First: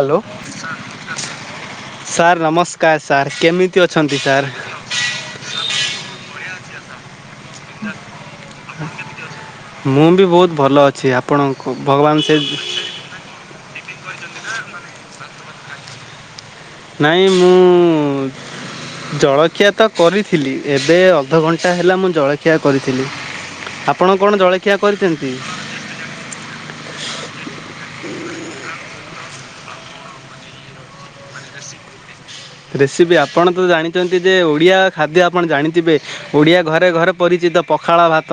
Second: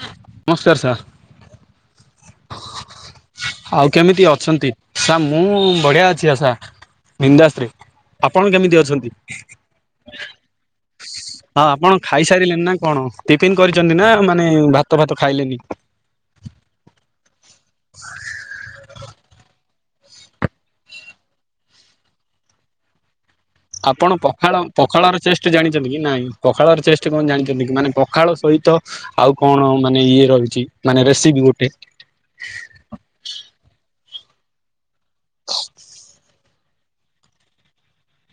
Hello ନମସ୍କାର sir sir ନମସ୍କାର sir. କେମିତି ଆଉ ଅଛନ୍ତି କେମିତି ସାର୍? ଅଛନ୍ତି ସା ମୁଁ ବଢିଆ ଅଛି ଆଶା ବିନ୍ଦାଶ୍ ରେ ଆପଣ କେମିତି ଅଛନ୍ତି? ମୁଁ ବି ବହୁତ ଭଲ ଅଛି ହଁ ଆପଣଙ୍କୁ ଆପଣ ଭଗବାନ ସେ ଖାଇସାରିଲେ ନା କଣ ଟିଫିନ କରି ଛନ୍ତି ନା ମାନେ ଭାତ ଫାତ ଖାଇଲେନି। ନାଇଁ ମୁଁ ଜଳଖିଆ ତ କରିଥିଲି ଏବେ ଅଧଘଣ୍ଟା ହେଲା ମୁଁ ଜଳଖିଆ କରିଥିଲି। ଆପଣ କଣ ପଖାଳ ଜଳଖିଆ ପଖାଳର କରିଛନ୍ତି? ଚେଷ୍ଟ ଜାଣିଛନ୍ତି କି ନାଇଁ ପଖାଳର ଚେଷ୍ଟ କଣ ଜାଣି [unintelligible] ମାନେ ପଖାଳ ସହିତ ଆଉ କଣ ମାନେ ଇଏ ରହିଛି ମାନେ ରେସିପି ଗୋଟେ? ରେସିପି ଆପଣ ତ ଜାଣିଛନ୍ତି ଯେ ଓଡିଆ ଖାଦ୍ୟ ଆପଣ ଜାଣିଥିବେ ଓଡିଆ ଘରେ ଘରେ ପରିଚିତ ପଖାଳ ଭାତ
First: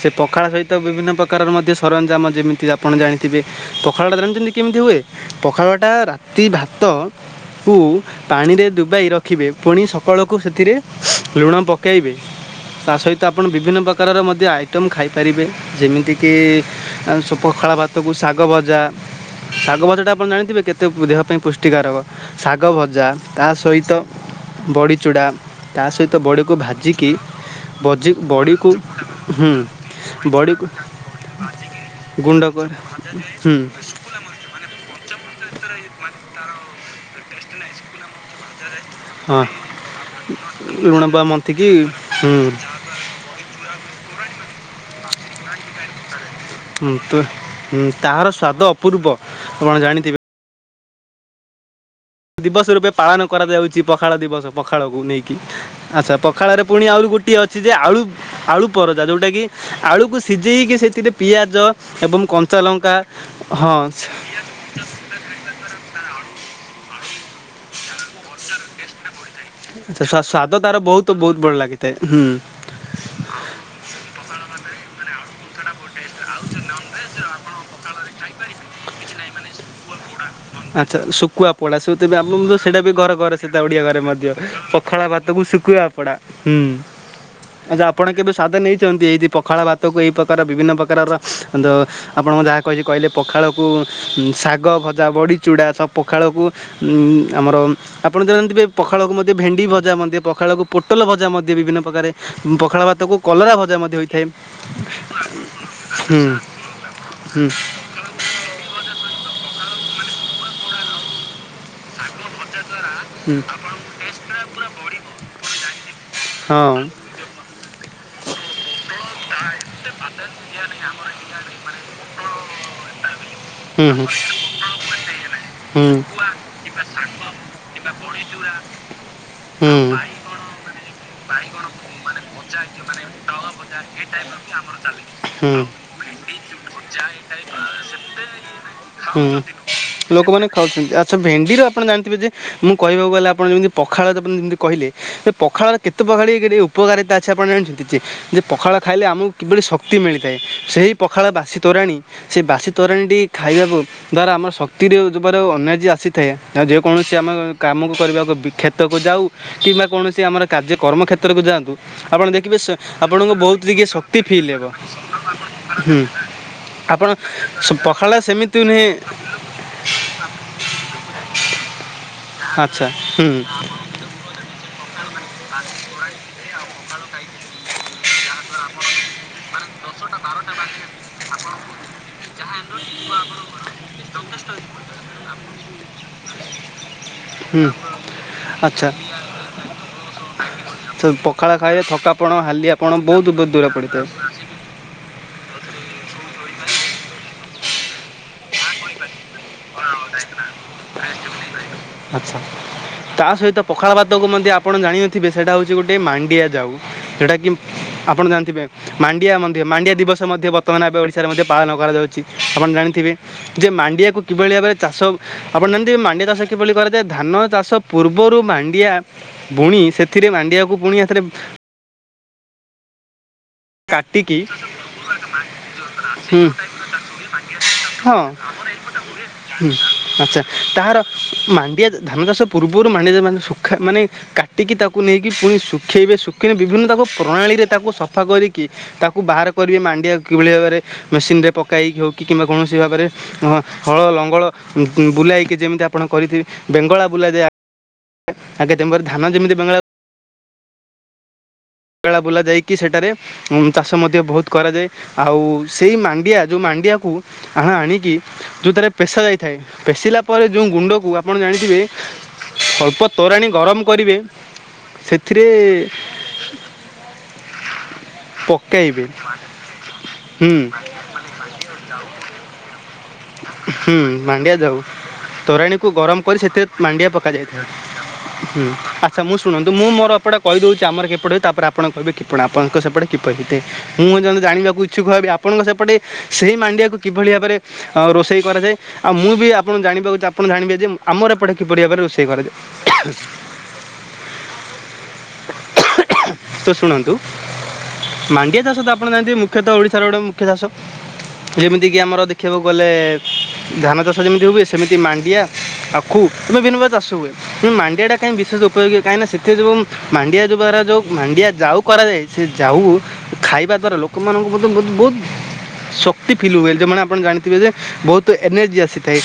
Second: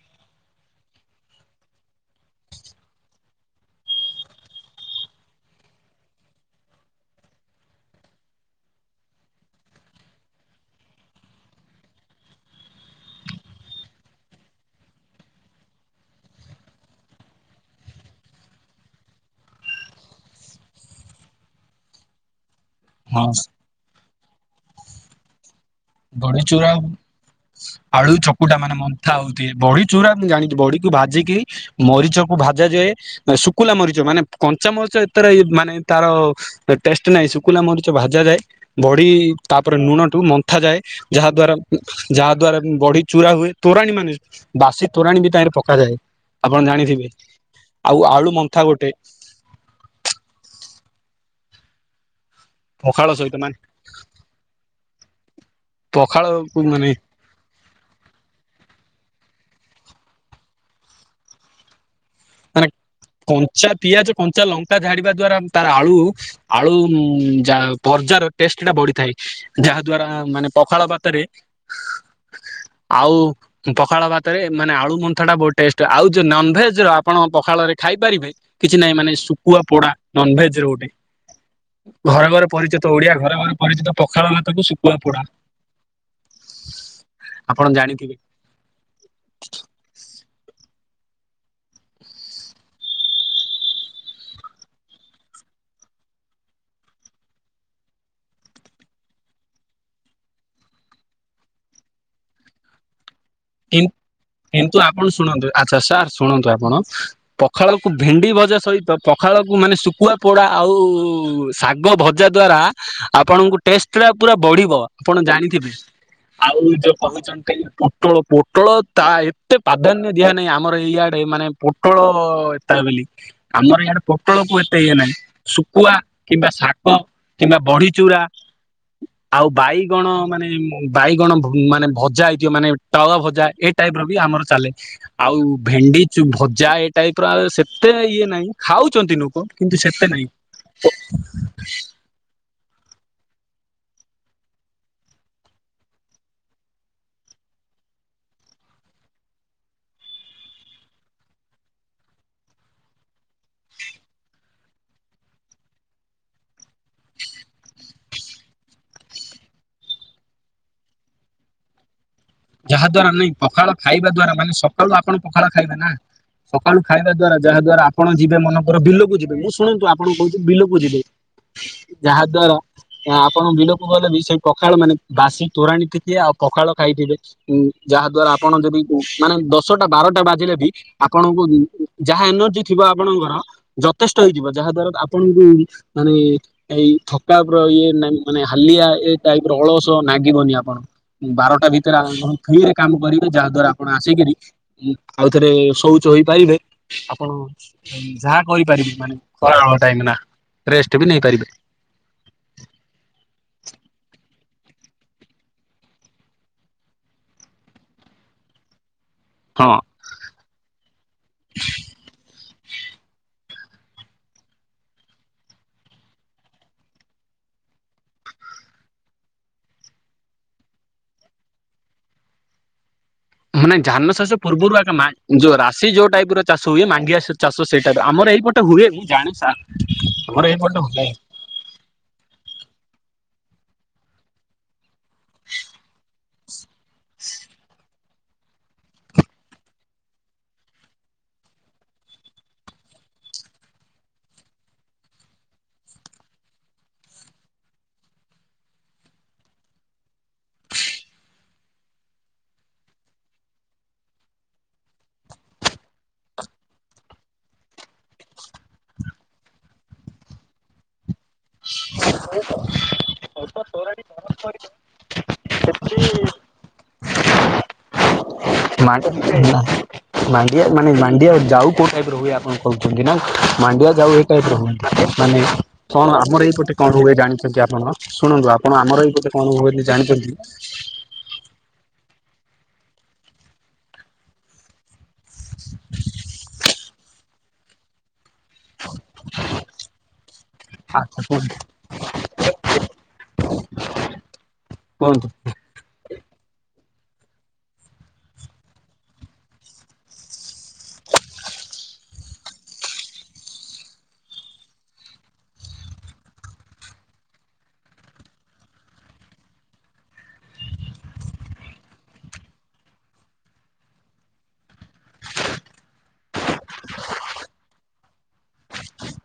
ସେ ପଖାଳ ସହିତ ବିଭିନ୍ନ ପ୍ରକାରର ମଧ୍ୟ ସରଞ୍ଜାମ ଯେମିତି ଆପଣ ଜାଣିଥିବେ ପଖାଳଟା ଜାଣିଛନ୍ତି କେମିତି ହୁଏ ପଖାଳଟା ରାତି ଭାତ କୁ ପାଣିରେ ଦୁବେଇ ରଖିବେ ପୁଣି ସକାଳକୁ ସେଥିରେ ଲୁଣ ପକାଇବେ ତା ସହିତ ଆପଣ ବିଭିନ୍ନ ପ୍ରକାରର ମଧ୍ୟ ଆଇଟମ୍ ଖାଇପାରିବେ ଯେମିତିକି ଆ [unintelligible] ପଖାଳ ଭାତକୁ ଶାଗ ଭଜା ଶାଗ ଭଜାଟା ଆପଣ ଜାଣିଥିବେ କେତେ ଦେହ ପାଇଁ ପୁଷ୍ଟିକାରକ ଶାଗ ଭଜା ହଁ ତା ସହିତ ବଡ଼ି ଚୂଡ଼ା ତା ସହିତ ବଡ଼ିକୁ ବଢିଚୁରା ଆଉ ଭାଜିକି ଭଜି ଆଳୁ ଚକୁଟା ବଡ଼ିକୁ ମାନେ ମନ୍ଥା ହଉଥିଏ ହୁଁ ବଢିଚୁରା ମୁଁ ଜାଣିଚି ବଡ଼ିକୁ ବଢ଼ିକୁ ଭାଜିକି ମରିଚକୁ ଗୁଣ୍ଡ ଭା ଭାଜା କରି ଯାଏ ହୁଁ ଶୁକୁଲା ମରିଚ ମାନେ କଞ୍ଚା ମରିଚ ଏତ ତେରେ ମାନେ ତାର ଟେଷ୍ଟ ନାହିଁ ଶୁକୁଲା ମରିଚ ଭାଜା ଯାଏ। ବଢି ହଁ ତାପରେ ନୁଣଠୁ ମ ନ୍ଥା ଯାଏ ଲୁଣ ବା ଯାହା ଦ୍ଵାରା ମନ୍ଥିକି ହୁଁ ଯାହା ଦ୍ଵାରା ବଢିଚୁରା ହୁଏ ତୋରାଣୀ ମାନେ ବାସ ସୀ ତୋରାଣୀ ବି ତାହିଁରେ ପକାଯାଏ। ଆପଣ ହୁଁ ଜାଣିଥିବେ ତ ହୁଁ ଆଉ ତାହାର ଆଳୁ ସ୍ୱାଦ ମନ୍ଥା ଗୋଟେ ଅପୂର୍ବ ଆପଣ ଜାଣିଥିବେ ଦିବସ ରୂପେ ପଖାଳ ପାଳନ ସହିତ ମାନେ କରାଯାଉଛି ପଖାଳ ଦିବସ ପଖାଳକୁ ନେଇକି ଆଚ୍ଛା ପଖାଳକୁ ପଖାଳରେ ପୁଣି ମାନେ ଆହୁରି ଗୋଟିଏ ଅଛି ଯେ ଆଳୁ ଆଳୁ ପର ଟା ଯୋଉଟା କି ଆଳୁକୁ ସିଝେଇକି ସେଥିରେ ପିଆଜ ଏବଂ କଞ୍ଚା ମାନେ ଲଙ୍କା ହଁ କଞ୍ଚା ପିଆଜ ଆଚ୍ଛା କଞ୍ଚା ଲଙ୍କା ଝାଡିବା ଦ୍ଵାରା ତାର ଆଳୁ ଆଳୁ ଉଁ ଉଁ ଯା ହଉ। ବର୍ଜାର ଟେଷ୍ଟ ଟା ବଢିଥାଏ ଯାହା ଦ୍ଵାରା ସ୍ୱା- ମାନେ ସ୍ୱାଦ ତାର ପଖାଳ ବହୁତ ଭାତରେ ବହୁତ ବଡ଼ ଲାଗିଥାଏ ହୁଁ ଆଉ ପଖାଳ ଭାତରେ ମାନେ ଆଳୁ ମନ୍ଥା ଟା ବ ଆଉ ଯୋଉ ନନଭେଜ ର ଆପଣ ପଖାଳ ରେ ଖାଇପାରିବେ କିଛି ନାହିଁ ମାନେ ଶୁଖୁଆ ପୋଡା। ନନଭେଜ ର ଗୋଟେ ଆଚ୍ଛା ଶୁଖୁଆ ପୋଡା ସେ ଘରେ ଆମ ଘରେ ସେଇଟା ପରିଚିତ ବି ଘର ଓଡିଆ ଘରେ ସେଟା ଓଡିଆ ପରିଚିତ ଘରେ ପଖାଳ ମଧ୍ୟ ଭାତକୁ ଶୁଖୁଆ ପଖାଳ ପୋଡା ଭାତକୁ ଶୁଖୁଆ ପୋଡ଼ା ହୁଁ ଆଚ୍ଛା ଆପଣ କେବେ ସ୍ୱାଦ ନେଇଛନ୍ତି ଏଇିତି ପଖାଳ ଭାତକୁ ଏଇ ପ୍ରକାର ବିଭିନ୍ନକାର ପ୍ରକାରର ଆପଣ ଯାହା କହିଛି କହିଲେ ପଖାଳକୁ ଶାଗ ଭଜା ବଡ଼ି ଚୁଡ଼ା ସବୁ ପଖାଳକୁ ଉଁ ଆମର ଆପଣ ଜାଣିଥିବେ ପଖାଳକୁ ମଧ୍ୟ ଭେଣ୍ଡି ଭଜା ମଧ୍ୟ ପଖାଳ ପଖାଳକୁ ପୋଟଲ ଭଜା ମଧ୍ୟ ବିଭିନ୍ନ ପ୍ରକାର ପଖାଳ ଭାତକୁ କଲରା ଭଜା କି ମଧ୍ୟ ହୋଇଥାଏ। କିନ୍ତୁ ଆପଣ ଶୁଣନ୍ତୁ ଆଚ୍ଛା ସାର୍ ହୁଁ ଶୁଣନ୍ତୁ ଆପଣ ହୁଁ ପଖାଳକୁ ଭେଣ୍ଡି ଭଜା ସହିତ ପଖା ପଖାଳକୁ ମାନେ ଶୁଖୁଆ ପୋଡ଼ା ଆଉ ଶାଗ ଭଜା ଦ୍ଵାରା ହୁଁ। ଆପଣଙ୍କୁ ଟେଷ୍ଟ ଟା ପୁରା ବଢିବ ଆପଣ ଜାଣିଥିବେ। ଆଉ ହଁ ଯୋଉ କହୁଛନ୍ତି [unintelligible] ପୋଟଳ ତା ଏତେ ପ୍ରାଧାନ୍ୟ ଦିଆ ନାହିଁ ଆମର ଏଇଆଡେ ମାନେ ପୋଟଳ ତା ବୋଲି ଆମର ହୁଁ ଇଆଡେ ହୁଁ ପୋଟଳକୁୁ ଏତେ ଇଏ ନାହିଁ ଶୁଖୁଆ କିମ୍ବା କିମ୍ବା ଶାଗ କିମ୍ବା ବଡ଼ିଚୁୁରା ଆଉ ବାଇଗଣ ମାନେ ବାଇଗଣ ମାନେ ଭଜା ହେଇଥିବ ମାନେ ତାୱା ଭଜା ଏ ଟାଇପ ର ବି ଆମର ଚାଲେ ଆଉ ଭେଣ୍ଡି ଚୁ ଭଜା ଏଇ ଟାଇପ ର ଆଉ ସେତ୍ ତେ ଇଏ ନାଇଁ ଖାଉଛନ୍ତି ନୁକ କିନ୍ତୁ ସେତେ ନାଇଁ। ଲୋକମାନେ ଖାଉଛନ୍ତି ଆଚ୍ଛା ଭେଣ୍ଡିର ଆପଣ ଜାଣିଥିବେ ଯେ ମୁଁ କହିବାକୁ ଗଲେ ଆପଣ ଯେମିତି ପଖାଳ ଯେମିତି କହେ ପଖାଳର କେତେ ପଖାଳି ଉପକାରିତା ଅଛି ଆପଣ ଜାଣିଛନ୍ତି? ଯେ ପଖାଳ ଖାଇଲେ ଆମକୁ କିଭଳି ଶକ୍ତି ମିଳିଥାଏ ସେଇ ପଖାଳ ବାସି ତୋରାଣି ବାସୀ ତୋରାଣି ତୋରାଣି ଟି ଖାଇବାକୁ ଦ୍ଵାରା ଆମର ଶକ୍ତିରେ [unintelligible] ଅନର୍ଜି ଆ ଆସିଥାଏ ଆଉ ଯେକୌଣସି ଆମ କାମକୁ କରିବାକୁ କ୍ଷେତକୁ ଯାଉ କିମ୍ବା କୌଣସି ଆମର କାର୍ଯ୍ୟ କରମ କର୍ମକ୍ଷେତ୍ରକୁ ଯାଆନ୍ତୁ ଆପଣ ଦେଖିବେ ଶ୍ ଯାହା ଦ୍ଵାରା ନାଇଁ ଆପଣଙ୍କୁ ବହୁତ ପଖାଳ ଟିକେ ଖାଇବା ଶକ୍ତି ଦ୍ଵାରା ଫିଲ୍ ମାନେ ହେବ ସକାଳୁ ଆପଣ ପଖାଳ ଖାଇବେ ନା ହୁଁ। ସକାଳୁ ଆପଣ ଖାଇବା ଦ୍ଵାରା ଯାହାଦ୍ୱାରା ଆପଣ ପଖାଳ ଯିବେ ସେମିତି ମନକର ନୁହେଁ ବିଲକୁ ଯିବେ ମୁଁ ଶୁଣନ୍ତୁ ଆପଣ ଙ୍କୁ କହୁଚି ବିଲକୁ ବୁଝିଲେ ଯାହା ଦ୍ୱାରା ଆଚ୍ଛା ହୁଁ ଆପଣ ବିଲକୁ ଗଲେ ବି ସେଇ ପଖାଳ ମାନେ ବାସି ତୋରାଣୀ ଟିକେ ଆଉ ପଖାଳ ଖାଇଥିବେ ଯାହା ଦ୍ୱାରା ଆପଣ ଯଦି ମାନେ ଦଶଟା ବାରଟା ବାଜିଲେ ବି ଆପଣଙ୍କୁ ଉଁ ଯାହା ଏନର୍ଜି ଥିବ ଆପଣ ଯଥେଷ୍ଟ ହେଇଯିବ ଯାହା ଦ୍ୱାରା ଆପଣଙ୍କୁ ମାନେ ଏଇ ଥକା [unintelligible] ହୁଁ ଇଏ ନାଇଁ ମାନେ ହାଲିଆ ଆଚ୍ଛା ଏ ଟାଇପ ର ଅଳସ ନାଗିବନି ଆପଣ ତ ଙ୍କୁ ପଖାଳ ବାରଟା ଖାଇଲେ ଭିତରେ ଆ ଥକାପଣ ଫ୍ରୀରେ ହାଲିଆପଣ କାମ ବହୁତ କରିବେ ଯାହା ବହୁତ ଦୂର ଦ୍ଵାରା ଆପଣ ପଡ଼ିଥାଏ ଆସିକିରି ଆଉ ଥରେ ଶୌଚ ହେଇପାରିବେ ଆପଣ ଯାହା କରିପାରିବେ ମାନେ [unintelligible] ରେଷ୍ଟ ବି ନେଇପାରିବେ। ଆଚ୍ଛା ତା ସହିତ ପଖାଳଭାତକୁ ମଧ୍ୟ ଆପଣ ଜାଣିନଥିବେ ସେଟା ହଉଚି ଗୋଟେ ମାଣ୍ଡିଆ ଯାଉ ସେଟା କି ଆପଣ ଜାଣିଥିବେ ମାଣ୍ଡିଆ ମଧ୍ୟ ହଁ ମାଣ୍ଡିଆ ଦିବସ ମଧ୍ୟ ବର୍ତ୍ତମାନ ଏବେ ଓଡ଼ିଶାରେ ମଧ୍ୟ ପାଳନ କରାଯାଉଛି। ଆପଣ ଜାଣିଥିବେ ଯେ ମାଣ୍ଡିଆକୁ କିଭଳି ଭାବରେ ଚାଷ ଆପଣ ଜାଣିଥିବେ ମାଣ୍ଡିଆ ଚାଷ କିଭଳି କରାଯାଏ ଧାନ ଚାଷ ପୂର୍ବରୁ ମାଣ୍ଡିଆ ବୁଣି ସେଥିରେ ମାଣ୍ଡିଆକୁ ପୁଣି ଏଥିରେ ମାନେ ଧାନ ଚାଷ କାଟିକି ପୂର୍ବରୁ ଆଗ ମାନ୍ ଯଉ ରାଶି ଯୋଉ ଟାଇପ ହୁଁ, ର ଚାଷ ହୁଏ ମାଣ୍ଡିଆ ସେ ଚାଷ ସେଇ ଟାଇପ୍ ର ହଁ ଆମର ଏଇପଟେ ହୁଏ ମୁଁ ଜାଣେ ସାର୍ ଆଛା ଆମର ଏଇପଟେ ତାହାର ହୁଏ। ମାଣ୍ଡିଆ ଧାନଚାସ ପୂର୍ବରୁ [unintelligible] ମାନେ ଶୁଖା ମାନେ କାଟିକି ତାକୁ ନେଇକି ପୁଣି ଶୁଖେଇବେ ଶୁଖେଇେ ବିଭିନ୍ନ ତାକୁ ପ୍ରଣାଳୀ ରେ ତାକୁ ସଫା କରି କି ତାକୁ ବାହାର କରିବେ ମାଣ୍ଡିଆକୁ କିଭଳି ଭାବରେ ମେସିନରେ ପକାଇକି ହୋଉ କି କିମ୍ବା କୌଣସି ଭାବରେ ହଳ ଲଙ୍ଗଳ ଉଁ ବୁଲାଇକି ଯେମିତି ଆପଣ କରିଥିବେ ବେଙ୍ଗଳା ବୁଲାଯାଏ ଆ [unintelligible] ଧାନ ଯେମିତି ବେଙ୍ଗଳା ବେଙ୍ଗଳା ବୁଲା ଯାଇକି ସେଠାରେ ଚାଷ ମଧ୍ୟ ବୋହୁତ କରାଯାଏ ଆଉ ସେଇ ମାଣ୍ଡିଆ ଯୋଉ ମାନଡ୍ ମାଣ୍ଡିଆକୁ ହା ଆଣିକି ଯୋଉଥିରେ ପେଶା ଯାଇଥାଏ ପେଷିଲା ପରେ ଯୋଉ ଗୁଣ୍ଡକୁ ଆପଣ ଜାଣି ଅଳ୍ପ ତୋରାଣି ଗରମ କରିବେ ସେଥିରେ ପକାଇବେ ମାଣ୍ଡ ବି ଖାଇନ ହୁଁ ମାଣ୍ଡିଆ ମାନେ ମାଣ୍ଡିଆ ଯାଉ କୋଉ ଟାଇପ ର ହୁଏ ଆପଣ କହୁ କାହିଁକି ନା ମାଣ୍ଡିଆ ହୁଁ ଯାଉ ଏଇ ଟାଇପ ମାଣ୍ଡିଆ ର ଯାଉ ହୁଏ ମାନେ ତୋରାଣୀକୁ କଣ ଗରମ କରି ଆମର ସେଥିରେ ଏଇପଟେ କଣ ମାଣ୍ଡିଆ ହୁଏ ଜାଣିଚନ୍ତି ପକାଯାଇଥାଏ ଆପଣ? ଶୁଣ ଶୁଣନ୍ତୁ ହୁଁ ଆପଣ ଆମର ଏଇ ଆଚ୍ଛା ପଟେ ମୁଁ କଣ ଶୁଣନ୍ତୁ ହୁଅନ୍ତି ମୁଁ ମୋର ଜାଣିଚନ୍ତି? ଏପଟେ କହିଦେଉଛି ଆମର କିପଟେ ହୁଏ ତାପରେ ଆପଣ କହିବେ କିପଣ ଆପଣଙ୍କ ସେପଟେ କିପରି ହେଇଥାଏ ମୁଁ ଜଣେ ଜାଣିବାକୁ ଇଚ୍ଛୁକ ହେବି ଆପଣଙ୍କ ସେପଟେ ସେଇ ମାଣ୍ଡିଆକୁ କିଭଳି ଭାବରେ ଅ ରୋଷେଇ କରାଯାଏ ଆଉ ମୁଁ ବି ଆପଣ ଜାଣିବାକୁ ଆପଣ ଜାଣିବେ ଯେ ଆଚ୍ଛା ଆମର ଏପଟେ କୁହନ୍ତୁ କିପରି ଭାବରେ ରୋଷେଇ କରାଯାଏ। କୁହନ୍ତୁ? ନ୍ତୁ। ମାଣ୍ଡିଆ ଚାଷ ତ ଆପଣ ଜାଣିଥିବେ ମୁଖ୍ୟତ ଓଡିଶାର ଗୋଟେ ମୁଖ୍ୟ ଚାଷ ଯେମିତି କିି ଆମର ଦେଖିବାକୁ ଗଲେ ଧାନ ଚାଷ ଯେମିତି ହୁଏ ସେମିତି ମାଣ୍ଡିଆ। ଆଖୁ ବିଭିନ୍ନ ପ୍ରକାର ଚାଷ ହୁଏ କିନ୍ତୁ ମାଣ୍ଡିଆ ଟା କାହିଁକି ବିଶେଷ ଉପଯୋଗୀ କାହିଁକି କି ନା ସେଥି ଯୋଗୁ ମାଣ୍ଡିଆ [unintelligible] ଯୋଉ ମାଣ୍ଡିଆ ଯାଉ କରାଯାଏ ସେ ଯାଉ ଖାଇବା ଦ୍ଵାରା ଲୋକମାନଙ୍କୁ ମଧ୍ୟ ବୋହୁତ ବହୁତ ଶକ୍ତି ଫିଲ୍ ହୁଏ ଯେମାନେ ଆପଣ ଜାଣି ଥିବେ ଯେ ବହୁତ ଏନେର୍ଜି ଆସିଥାଏ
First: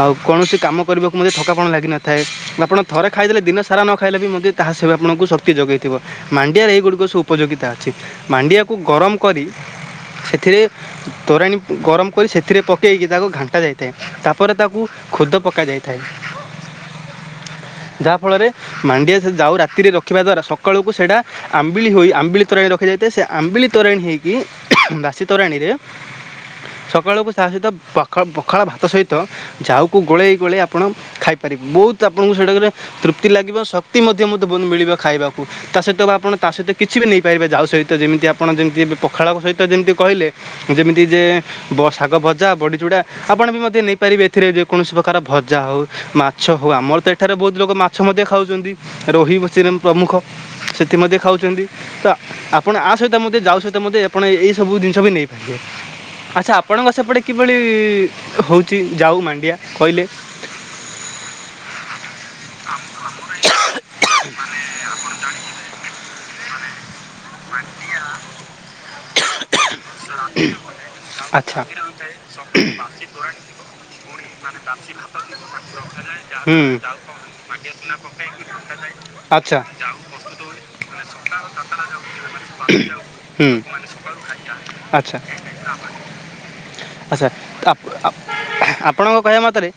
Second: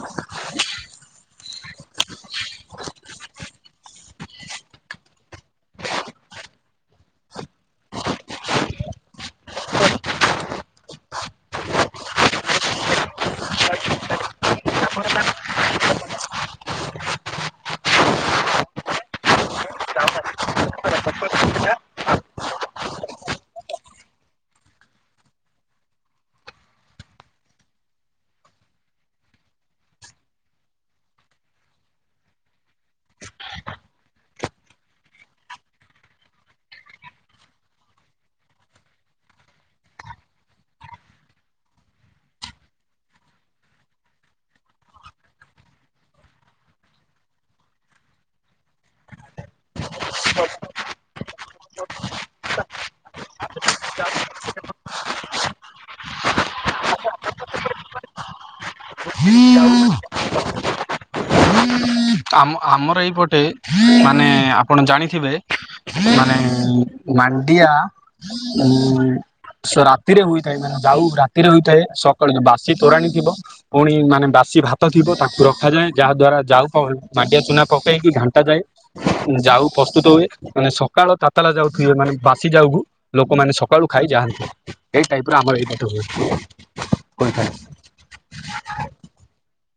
ଆଉ କୌଣସି କାମ କରିବାକୁ ମଧ୍ୟ ଥକାପଣ ଲାଗିନଥାଏ ଯାହା ଆପଣ ଥରେ ଖାଇଦେଲେ ଦିନ ସାରା ନ ଖାଇଲେ ବି ମଧ୍ୟ ତାହା ସେ ଆପଣଙ୍କୁ ଶକ୍ତି ଯୋଗେଇଥିବ ମାଣ୍ଡିଆରେ ଏଗୁଡ଼ିକ ସବୁ ଉପଯୋଗିତା। ଛି ମାଣ୍ଡିଆକୁ ଗରମ କରି ସେଥିରେ ତୋରାଣି ଗରମ କରି ସେ ଥିରେ ପକେଇକି ତାକୁ ଘାଣ୍ଟା ଯାଇଥାଏ ତାପରେ ତାକୁ ଖୁଦ ପକା ଯାଇଥାଏ। ଯାହା ଫଳରେ ମାଣ୍ଡିଆ ସେ ଯା ଯାଉ ରାତିରେ ରଖିବା ଦ୍ଵାରା ସକାଳୁକୁ ସେଇଟା ଆମ୍ବିଳି ହୋଇ ଆମ୍ବିଳି ତୋରାଣୀ ର ହେଇଯାଇଥାଏ ସେ ଆମ୍ବିଲି ତୋରାଣି ହେଇକି ଉଁ ହୁଁ ବାସି ତୋରାଣି ରେ ସକାଳୁ ତା ସହିତ ପଖାଳ ପଖାଳ ଭାତ ସହିତ ଜାଉକୁ ଗୋଳେଇ ଗୋଳେଇ ଆପଣ ଖାଇପାରିବେ ବହୁତ ଆପଣଙ୍କୁ ସେଇଟା କଲେ ତୃପ୍ତି ଲାଗିବ ଶକ୍ତି ମଧ୍ୟ ମଧ୍ୟ ବହୁତ ମିଳିବ ଖାଇବାକୁ ତା ସହିତ ଆପଣ ତା ସହିତ କିଛି ବି ନେଇପା କେବେ ଯାଉ ସଇତ ଯେମିତି ଆପଣ ଯେମିତି ଏବେ ପଖାଳ ସହିତ ଯେମିତି କଇଲେ ଯେମିତି ଯେ ବସ୍ ଶାଗ ଭଜା, ବଡ଼ିଚୁଡ଼ା, ଆପଣ ବି ମଧ୍ୟ ନେଇପାରିବେ ଏଥିରେ ଯେକୌଣସି ପ୍ରକାର ଭଜା ହଉ ମାଛ ହଉ ଆମର ମତେ ଏଠାରେ ବହୁତ ଲୋକ ମାଛ ମଧ୍ୟ ଖାଉଚନ୍ତି ରୋହି, ଚିରିମ୍ ପ୍ରମୁଖ ସେଥି ମଧ୍ୟ ଖାଉଚନ୍ତି। ତ ଆପଣ ଆ ସହିତ ମଧ୍ୟ ଯାଉ ସହିତ ମଧ୍ୟ ଆପଣ ଏ-ଏଇ ସବୁ ଜିନିଷ ବି ନେଇପାରିବେ ଆଚ୍ଛା ଆ ଆପଣଙ୍କ ସେପଟେ କିଭଳି ହଉଚି ଯାଉ ମାଣ୍ଡିଆ କଇଲେ? ଆମ ଆମର ଏଇପଟେ ମାନେ ଆପଣ ଜାଣିଥିବେ। ମାନେ ମାଣ୍ଡିଆ ଉଁ ସ ରାତିରେ ହୋଇଥାଏ ମାନେ ଯାଉ ରାତିରେ ଆଚ୍ଛା ହୋଇଥାଏ ସକାଳୁ ହୁଁ ବାସି ତୋରାଣୀ ଥିବ ପୁଣି ମାନେ ବାସି ଭାତ ଥିବ ତାଙ୍କୁ ରଖାଯାଏ ଯାହା ଦ୍ଵାରା ଯାଉ ହଉ ମାଣ୍ଡିଆ ଚୁନା ପକେଇକି ଘାଣ୍ଟା ଯାଏ। ଆଚ୍ଛା ଯାଉ ପ୍ରସ୍ତୁତ ହୁଏ ମାନେ ସକାଳ ତାତାଲା ଯାଉ ହିରୋଇନ୍ ମାନେ ବାସି ଯାଉକୁ ଲୋକମାନେ ହୁଁ ସକାଳୁ ଖାଇ ଯାଆନ୍ତି ଏଇ ଟାଇପ ର ଆମର ଏଇପଟେ ହୁଏ। ଆଛା ହୋଇଥାଏ ଆପ ଆପ ଆପଣଙ୍କ କହିବା ମତରେ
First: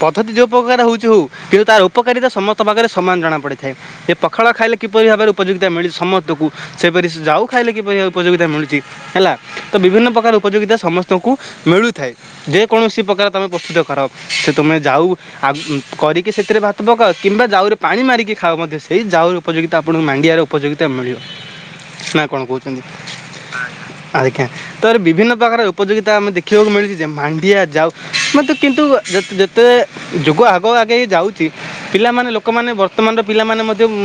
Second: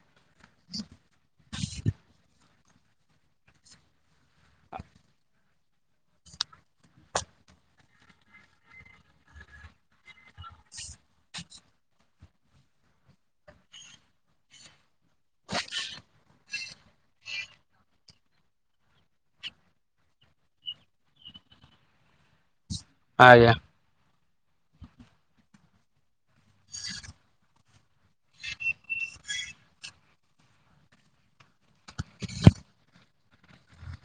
ପ ଧତି ଯୋଉ ପ୍ରକାର ହଉଚି ହଉ କିନ୍ତୁ ତାର ଉପକାରିତା ସମ ତା ପାଖରେ ସମାନ ଜଣା ପଡିଥାଏ ଏ ପଖାଳ ଖାଇଲେ କିପରି ଭାବରେ ଉପଯୋଗିତା ମିଳିଛି ସମସ୍ତଙ୍କୁ ସେପରି ଯାଉ ଖା ଖାଇଲେ କିପରି ଉପଯୋଗିତା ମିଳୁଚି ହେଲା ତ ବିଭିନ୍ନ ପ୍ରକାର ଉପଯୋଗିତା ସମ ତକୁ ମିଳୁଥାଏ ଯେ କୌଣସି ପ୍ରକାର ତମେ ପ୍ରସ୍ତୁତ କର ସେ ତୁମେ ଯାଉ ଆଉ କ କରିକି ସେତିରେ ଭାତ ପକାଅ କିମ୍ବା ଜାଉରେ ପାଣି ମାରିକି ଖାଅ ମଧ୍ୟ ସେଇ ଜାଉରେ ଉପଯୋଗୀତା ଆପଣଙ୍କୁ ମାଣ୍ଡିଆରେ ଉପଯୋଗୀତା ମିଳୁ। ନା କଣ କଉଚନ୍ତି ଆଜ୍ଞା। ଆଜ୍ଞା ତ ବିଭିନ୍ନ ପ୍ରକାର ଉପଯୋଗିତା ଆମେ ଦେଖିବାକୁ ମିଳୁଚି ଯେ ମାଣ୍ଡିଆ ଯାଉ ମୋତେ କିନ୍ତୁ ଅ ଯେ-ଯେତେ ଯୁଗ ଆଗ ଆଗେଇ ଯାଉଚି ପିଲାମାନେ ଲୋକମାନେ ବର୍ତ୍ତମାନର ପିଲାମାନେ ମଧ୍ୟ ଉଁ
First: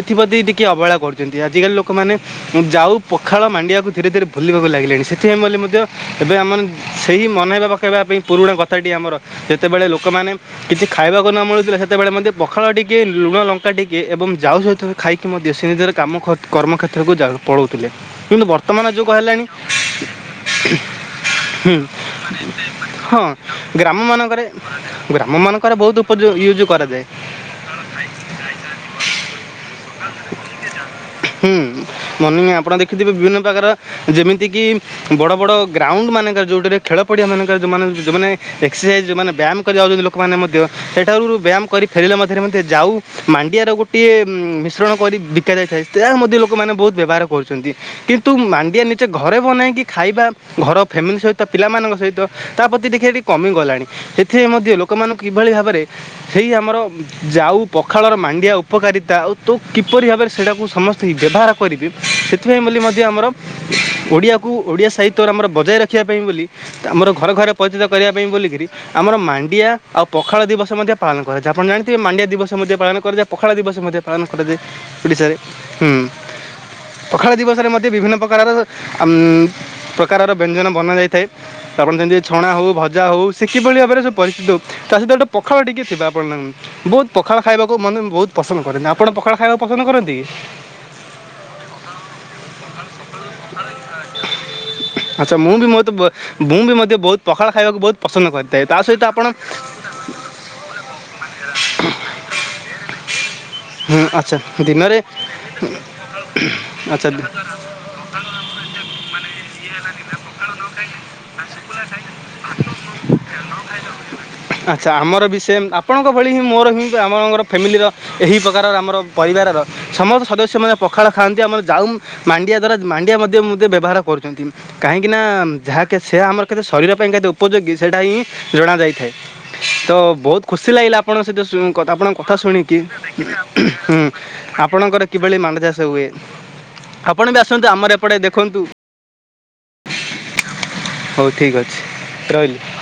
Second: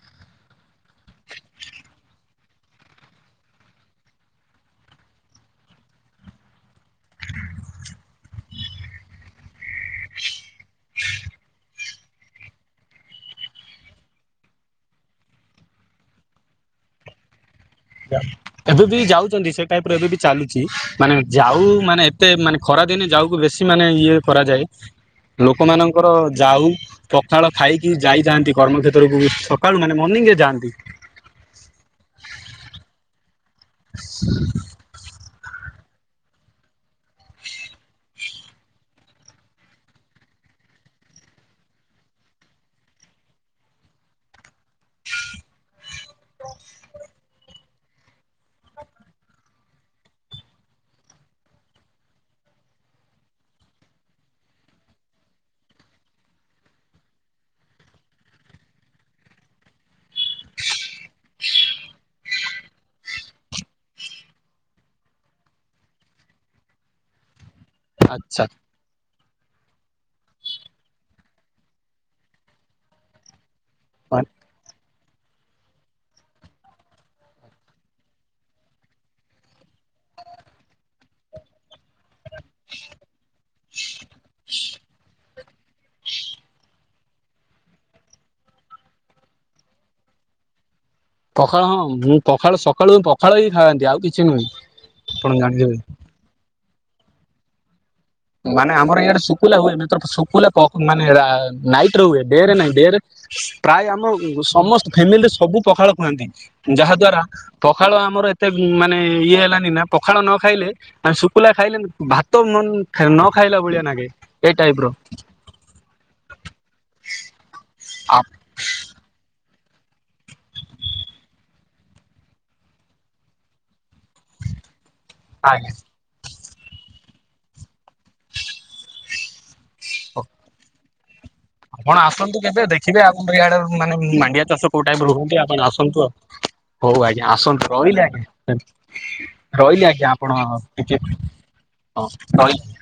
ଏଥିପ୍ରତି ଟିକେ ଅବହେଳା କରୁଚ ଆଜିକାଲି ଲୋକମାନେ ଯାଉ ପଖାଳ ମାଣ୍ଡିଆ କୁ ଧୀରେ ଧୀରେ ଭୁଲିବାକୁ ଲାଗିଲେଣି ସେଥିପାଇଁ ବୋଲି ମଧ୍ୟ ଏବେ ଆମେ ମାନେ ସେଇ ମନେଇବା ପକେଇବା ପାଇଁ ପୁରୁଣା କଥାଟି ଆମର ଯେତେବେଳେ ଲୋକମାନେ କିଛି ଖାଇବାକୁ ନ ମିଳୁଥିଲା ସେତେବେଳେ ମଧ୍ୟ ପଖାଳ ଟିକିଏ ଲୁ ଲୁଣ ଲଙ୍କା ଟିକେ ଏବଂ ଯାଉ ସହିତ ଖାଇକି ମଧ୍ୟ ସେମିତିରେ କାମ-ଖତ୍ କର୍ମକ୍ଷେତ୍ରକୁ ଯାଉ ପଳଉଥିଲେ କିନ୍ତୁ ଏବେ ବର୍ତ୍ତମାନ ବି ଯୁଗ ହେଲାଣି ଯାଉଚନ୍ତି ସେ ଟାଇପରେ ଏବେ ବି ଚାଲୁ ଚି ମାନେ ଜାଉ ହୁଁ ମାନେ ଏତେ ମାନେ ଖରା ଦିନେ ହଁ ଜାଉକୁ ବେଶୀ ମାନେ ଇଏ ଗ୍ରାମମାନଙ୍କରେ କରାଯାଏ ଲୋ ଗ୍ରାମମାନଙ୍କରେ ବହୁତ ଲୋକମାନଙ୍କର ଉପଯୋଗ ୟୁଜ୍ ଜାଉ କରାଯାଏ ପଖାଳ ଖାଇକି ଯାଇଥାନ୍ତି କର୍ମକ୍ଷେତ୍ରକୁ ସକାଳୁ ମାନେ ମର୍ଣିିଂରେ ଯା ଆନ୍ତି। ହୁଁ ମନେ ନିଅ ଆପଣ ଦେଖିଥିବେ ବିଭିନ୍ନ ପ୍ରକାର ଯେମିତି କି ବଡ଼ ବଡ଼ ଗ୍ରାଉଣ୍ଡ୍ ମାନଙ୍କରେ ଯୋଉଠିରେ ଖେଳ ପଡ଼ିଆମାନଙ୍କରେ ଯୋଉମାନେ ଯୋଉମାନେ ଏକ୍ସେସାଇଜ୍ ଯୋଉମାନେ ବ୍ୟାୟାମ କରିଯାଉଚତି ଲୋ କମାନେ ମଧ୍ୟ ଏଠାରୁ ବ୍ୟାୟାମ କରି ଫେରିଲା ମଧ୍ୟରେ ମଧ୍ୟ ଜାଉ ମାଣ୍ଡିଆର ଗୋଟିଏ ମିଶ୍ରଣ କରି ଇ ବିକା ଯାଇଥାଏ ତାହା ମଧ୍ୟ ଲୋକମାନେ ବହୁତ ବ୍ୟବହାର କରୁଛନ୍ତି କିନ୍ତୁ ମାଣ୍ଡିଆ ନିଜେ ଘରେ ବନାଇକି ଖାଇବା ଘର ଫ୍ୟାମିଲି ସହିତ ପିଲାମାନଙ୍କ ସହିତ ତା ପତି ଦେଖେ ଏଠି କମି ଗଲାଣି ସେଥିଏ ମଧ୍ୟ ଲୋ କମାନୁ କିଭଳି ଭାବରେ ସେଇ ଆମର ଜାଉ ପଖାଳର ମାଣ୍ଡିଆ ଉପକାରିତା ଆଉ ତୋ କି ପରି ଭାବରେ ସେଡ଼ାକୁ ସମସ୍ତିଙ୍କି ବ୍ୟବହାର କରିବେ ସେଥିପାଇଁ ବୋଲି ମଧ୍ୟ ଆମର ଓଡ଼ିଆ କୁ ଓଡ଼ିଆ ସାହିତ୍ୟର ଆମର ବଜାୟ ରଖିବା ପାଇଁ ବୋଲି ଆମର ଘର ଘର ଉପଜିତ କରିବା ପାଇଁ ଆଚ୍ଛା। ବୋଲିକିରି ଆମର ମାଁ ଡିଆ ଆଉ ପଖାଳ ଦିବସ ମଧ୍ୟ ପାଳନ ମଧ୍ୟ କରାଯା ଆପଣ ଜାଣିଥିବେ ମାଣ୍ଡିଆ ଦିବସ ମଧ୍ୟ ପାଳନ କରାଯାଏ ପ ଖାଳ ଦିବସ ମଧ୍ୟ ପାଳନ କରାଯଏ। ଓଡ଼ିଶାରେ ହୁଁ ପଖାଳ ଦିବସରେ ମଧ୍ୟ ବିଭିନ୍ନ ପ୍ରକାରର ଆମ୍ ପ୍ରକାରର ବ୍ୟଞ୍ଜନ ବନା ଯାଇଥାଏ ତ ଆପଣ ଜାଣିଥିବେ ଛଣା ହଉ ଭଜା ହଉ ତି କିଭଳି ଭାବରେ ସେ ପରିଚିତ ହୋଉ ତା ସହିତ ଅଟେ ପଖାଳ ଟିକେ ଥିବା ଆପଣ ନୁଁ ବହୁତ ପଖାଳ ଖାଇବାକୁ ମନେ ବହୁତ ପସନ୍ଦ କରନ୍ତି। ଆପଣ ପଖାଳ ଖାଇବାକୁ ପସନ୍ଦ କରନ୍ତି? ଘୃ। ପଖାଳ ହଁ ମୁଁ ପଖାଳ ସକାଳୁ ପଖାଳ ଇ ଆଚ୍ଛା ମୁଁ ବି ଜାଣିଥିବେ। ମହୁତ୍ ବ ମୁଁ ବି ମଧ୍ୟ ବହୁତ ପଖାଳ ଖାଇବାକୁ ବହୁତ୍ ମାନେ ଆମର ଇଆଡ଼େ ଶୁକୁଲା ହୁଏ ମାତ୍ର କ ଶୁକୁଲା ପ ମାନେ ରା ନାଇଟ୍ ର ହୁଏ ଡେରେ ନାଇଁ ଡେରେ ପ୍ରାୟ ଆମ ହୁଁ, ଆଚ୍ଛା ସମସ୍ତ ଦିନରେ ଫ୍ୟାମିଲିରେ ସବୁ ପଖାଳ ଖୁଆନ୍ତି ଯାହା ଆଚ୍ଛା ଦ୍ଵାରା ପଖାଳ ଆ ମୋର ଏତେ ମାନେ ଇଏ ହେଲାନି ନାଁ ପଖାଳ ନ ଖାଇଲେ ମାନେ ଶୁକୁଲା ଖାଇଲେ ଭାତ ନନ୍ ଖାଇବ ନ ଖାଇଲା ଭଳିଆ ନାଗେ ଏଟ୍ ଆଚ୍ଛା ଆମର ବି ସେମ୍ ଆପଣଙ୍କ ଭଳି ହିଁ ମୋର ହିଁ ବ୍ରାହ୍ମଣ ଘର ଫ୍ୟାମିଲିର ଏହି ପକାର ଆମର ପରିବାରର ସମସ୍ତ ସଦସ୍ୟମାନେ ପଖାଳ ଖାଆନ୍ତି ଆମର ଜାଉଁ ମାଣ୍ଡିଆ ଦ୍ଵାରା ମାଣ୍ଡିଆ ମଧ୍ୟ ମୁଦେ ବ୍ୟବହାର କରୁଚନ୍ତି କାହିଁକି ନାଁ ଆଜ୍ଞା। ଯାହାକେ ସେ ଆମର କେତେ ଶରୀର ପାଇଁ କେତେ ଉପଯୋଗୀ ସେଇଟା ହିଁ ଜଣାଯାଇଥାଏ। ତ ବହୁତ ଖୁସି ଲାଗିଲା ଆପଣ ସହିତ ଶୁ କଥା ଆପଣ ଆପଣଙ୍କ କଥା ଆସନ୍ତୁ କେବେ ଶୁଣିକି ଦେଖିବେ ଆପଣ ଇଆଡେ ମାନେ ହୁଁ ଆପଣଙ୍କର କିଭଳି ମାଣ୍ଡଚାଷ ହୁଏ ହୋଉ ଆପଣ ଆଜ୍ଞା ବି ଆସନ୍ତୁ। ଆମର ରହିଲି ଏପଟେ ଆଜ୍ଞା ଦେଖନ୍ତୁ ରହିଲି ଆଜ୍ଞା ଆପଣ ଟିକେ ହଉ ଠିକ୍ ଅଛି ହଁ ରହିଲି।